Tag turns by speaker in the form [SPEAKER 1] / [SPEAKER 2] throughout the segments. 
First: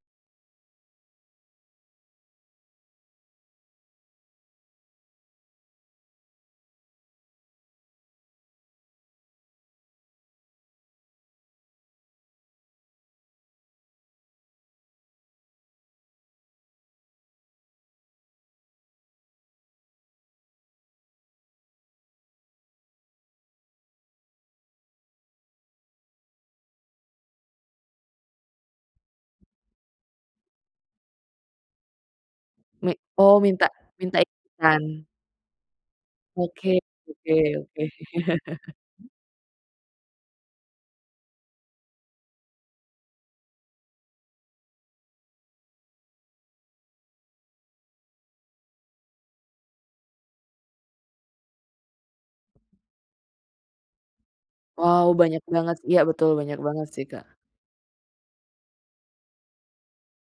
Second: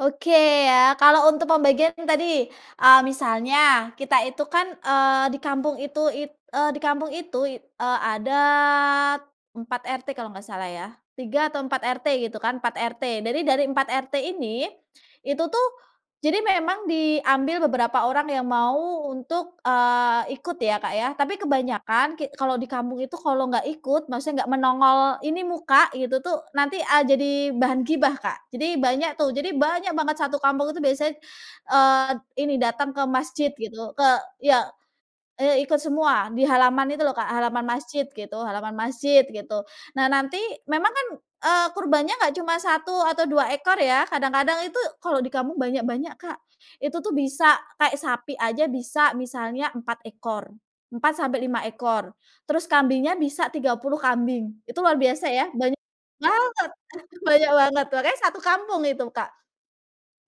[SPEAKER 1] Oke, ya. Kalau untuk pembagian tadi, eee, misalnya kita itu kan, eee, di kampung itu it eee, di kampung itu i eee, adat 4 RT kalau nggak salah ya. 3 atau 4 RT gitu kan, 4 RT. Dari dari 4 RT ini, itu tuh, jadi memang diambil beberapa orang yang mau untuk, eee, ikut ya Kak ya, tapi kebanyakan ki kalau di kampung itu kalau nggak ikut, maksudnya nggak menongol ini muka gitu tuh, nanti, eee, jadi bahan gibah, Kak. Jadi banyak tuh jadi banyak banget satu kampung itu biasanya, eee, ini
[SPEAKER 2] Mi
[SPEAKER 1] datang ke
[SPEAKER 2] oh
[SPEAKER 1] masjid
[SPEAKER 2] minta
[SPEAKER 1] gitu, ke
[SPEAKER 2] minta
[SPEAKER 1] ya,
[SPEAKER 2] ikutan
[SPEAKER 1] eee, ikut semua di
[SPEAKER 2] Oke
[SPEAKER 1] halaman itu loh Kak,
[SPEAKER 2] oke
[SPEAKER 1] halaman
[SPEAKER 2] oke.
[SPEAKER 1] masjid gitu halaman masjid gitu. Nah nanti memang kan, eee, kurbannya nggak cuma 1 atau 2 ekor ya, kadang-kadang itu kalau di kampung banyak-banyak, Kak. Itu tuh bisa kayak sapi aja bisa misalnya 4 ekor, 4-5 ekor. Terus kambingnya bisa 30 kambing, itu luar
[SPEAKER 2] Wow
[SPEAKER 1] biasa
[SPEAKER 2] banyak
[SPEAKER 1] ya?
[SPEAKER 2] banget
[SPEAKER 1] Banyak
[SPEAKER 2] s iya betul banyak
[SPEAKER 1] banget!
[SPEAKER 2] banget sih, Kak.
[SPEAKER 1] Banyak banget makanya 1 kampung itu Kak.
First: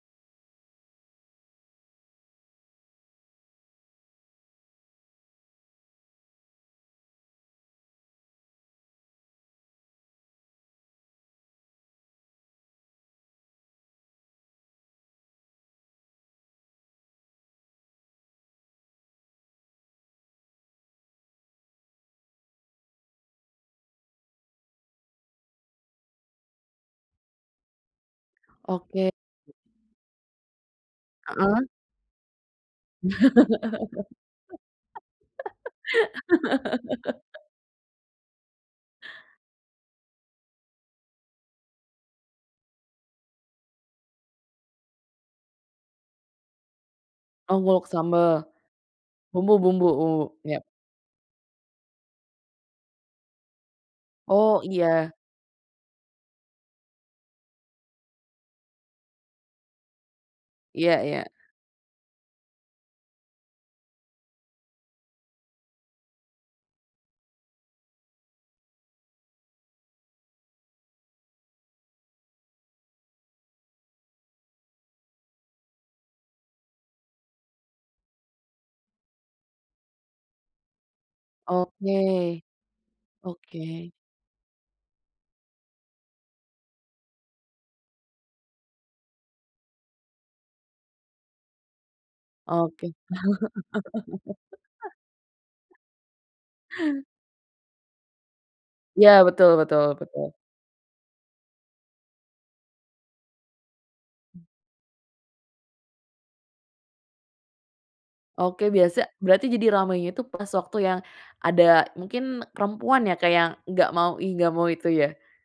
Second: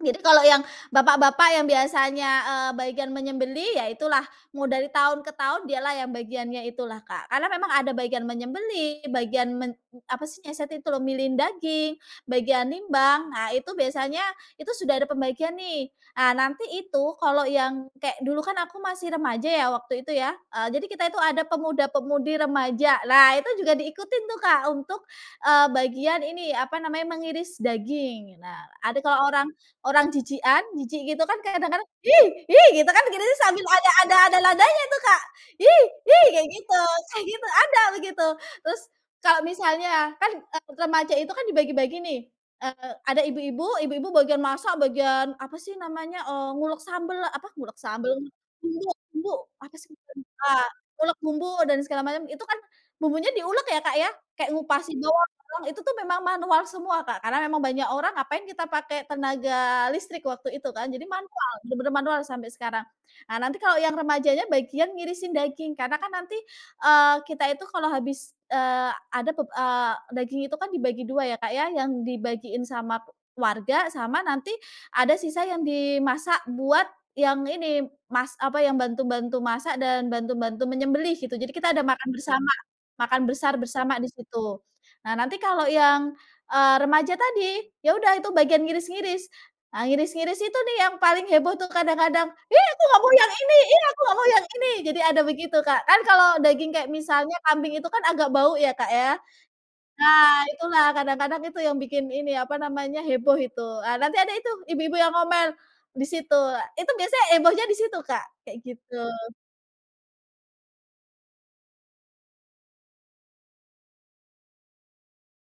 [SPEAKER 1] Jadi kalau yang bapak-bapak yang biasanya, eee, bagian menyembelih ya itulah, mau dari tahun ke tahun dialah yang bagiannya itulah Kak. Karena memang ada bagian menyembelih, bagian men apa sih yang satu itu loh? Milihin daging, bagian nimbang. Nah itu biasanya itu sudah ada pembagian nih. Ah nanti itu, kalau yang kayak dulu kan aku masih remaja ya waktu itu ya, eee, jadi kita itu ada pemuda-pemudi remaja. Nah itu juga diikutin tuh Kak, untuk, eee, bagian ini, apa namanya, mengiris daging, nah. Ada
[SPEAKER 2] Oke.
[SPEAKER 1] kalau orang orang jijikan, jijik gitu kan
[SPEAKER 2] Heeh.
[SPEAKER 1] kadang-kadang, "Ih! Ih!" gitu kan, gitu tuh sambil ada ada ada nadanya tuh Kak. "Hi! Hi!" kayak gitu kayak gitu, ada begitu! Terus kalau misalnya, kan, eee, remaja itu kan dibagi-bagi nih, eee, ada ibu-ibu ibu-ibu bagian masak, bagian apa sih namanya, eee, ngulek sambel, apa
[SPEAKER 2] Oh
[SPEAKER 1] ngulek
[SPEAKER 2] ngulek
[SPEAKER 1] sambel,
[SPEAKER 2] sambal.
[SPEAKER 1] bumbu bumbu, apa
[SPEAKER 2] Bumbu-bumbu
[SPEAKER 1] sih
[SPEAKER 2] u
[SPEAKER 1] [unintelligible]
[SPEAKER 2] ya.
[SPEAKER 1] ngulek bumbu dan segala macam, itu kan bumbunya diulek ya Kak ya, kayak
[SPEAKER 2] Oh,
[SPEAKER 1] ngupasin
[SPEAKER 2] iya.
[SPEAKER 1] doang, itu tuh memang manual semua Kak. Karena memang banyak orang ngapain kita pakai tenaga listrik, waktu itu kan.
[SPEAKER 2] Iya
[SPEAKER 1] Jadi
[SPEAKER 2] iya.
[SPEAKER 1] manual, bener-bener manual sampai sekarang. Ah nanti kalau yang remajanya bagian ngirisin daging, karena kan nanti, eee, kita itu kalau habis, eee, ada pep eee, daging itu kan dibagi 2 ya Kak ya, yang dibagiin sama warga, sama nanti ada sisa yang dimasak buat yang ini, mas apa yang bantu-bantu masak dan bantu-bantu menyembelih, gitu. Jadi kita ada makan
[SPEAKER 2] Oke.
[SPEAKER 1] bersama. Makan besar
[SPEAKER 2] Oke.
[SPEAKER 1] bersama di situ. Nah nanti kalau yang, eee, remaja tadi, ya udah itu bagian ngiris-ngiris. Eee, ngiris-ngiris itu nih yang paling heboh tuh kadang-kadang. "Ih aku
[SPEAKER 2] Oke.
[SPEAKER 1] nggak mau yang ini ih aku nggak mau yang ini!" jadi ada begitu Kak. Kan kalau daging kayak misalnya kambing itu kan agak bau ya Kak, ya.
[SPEAKER 2] Ya, betul betul betul.
[SPEAKER 1] Nah, itulah kadang-kadang itu yang bikin ini, apa namanya, heboh itu. Eee, nanti ada itu ibu-ibu yang ngomel, di situ. Itu biasanya hebohnya di situ Kak, kayak
[SPEAKER 2] Oke biasa
[SPEAKER 1] gitu.
[SPEAKER 2] berarti jadi ramainya itu pas waktu yang ada mungkin perempuan ya Kak yang enggak mau ih enggak mau itu ya?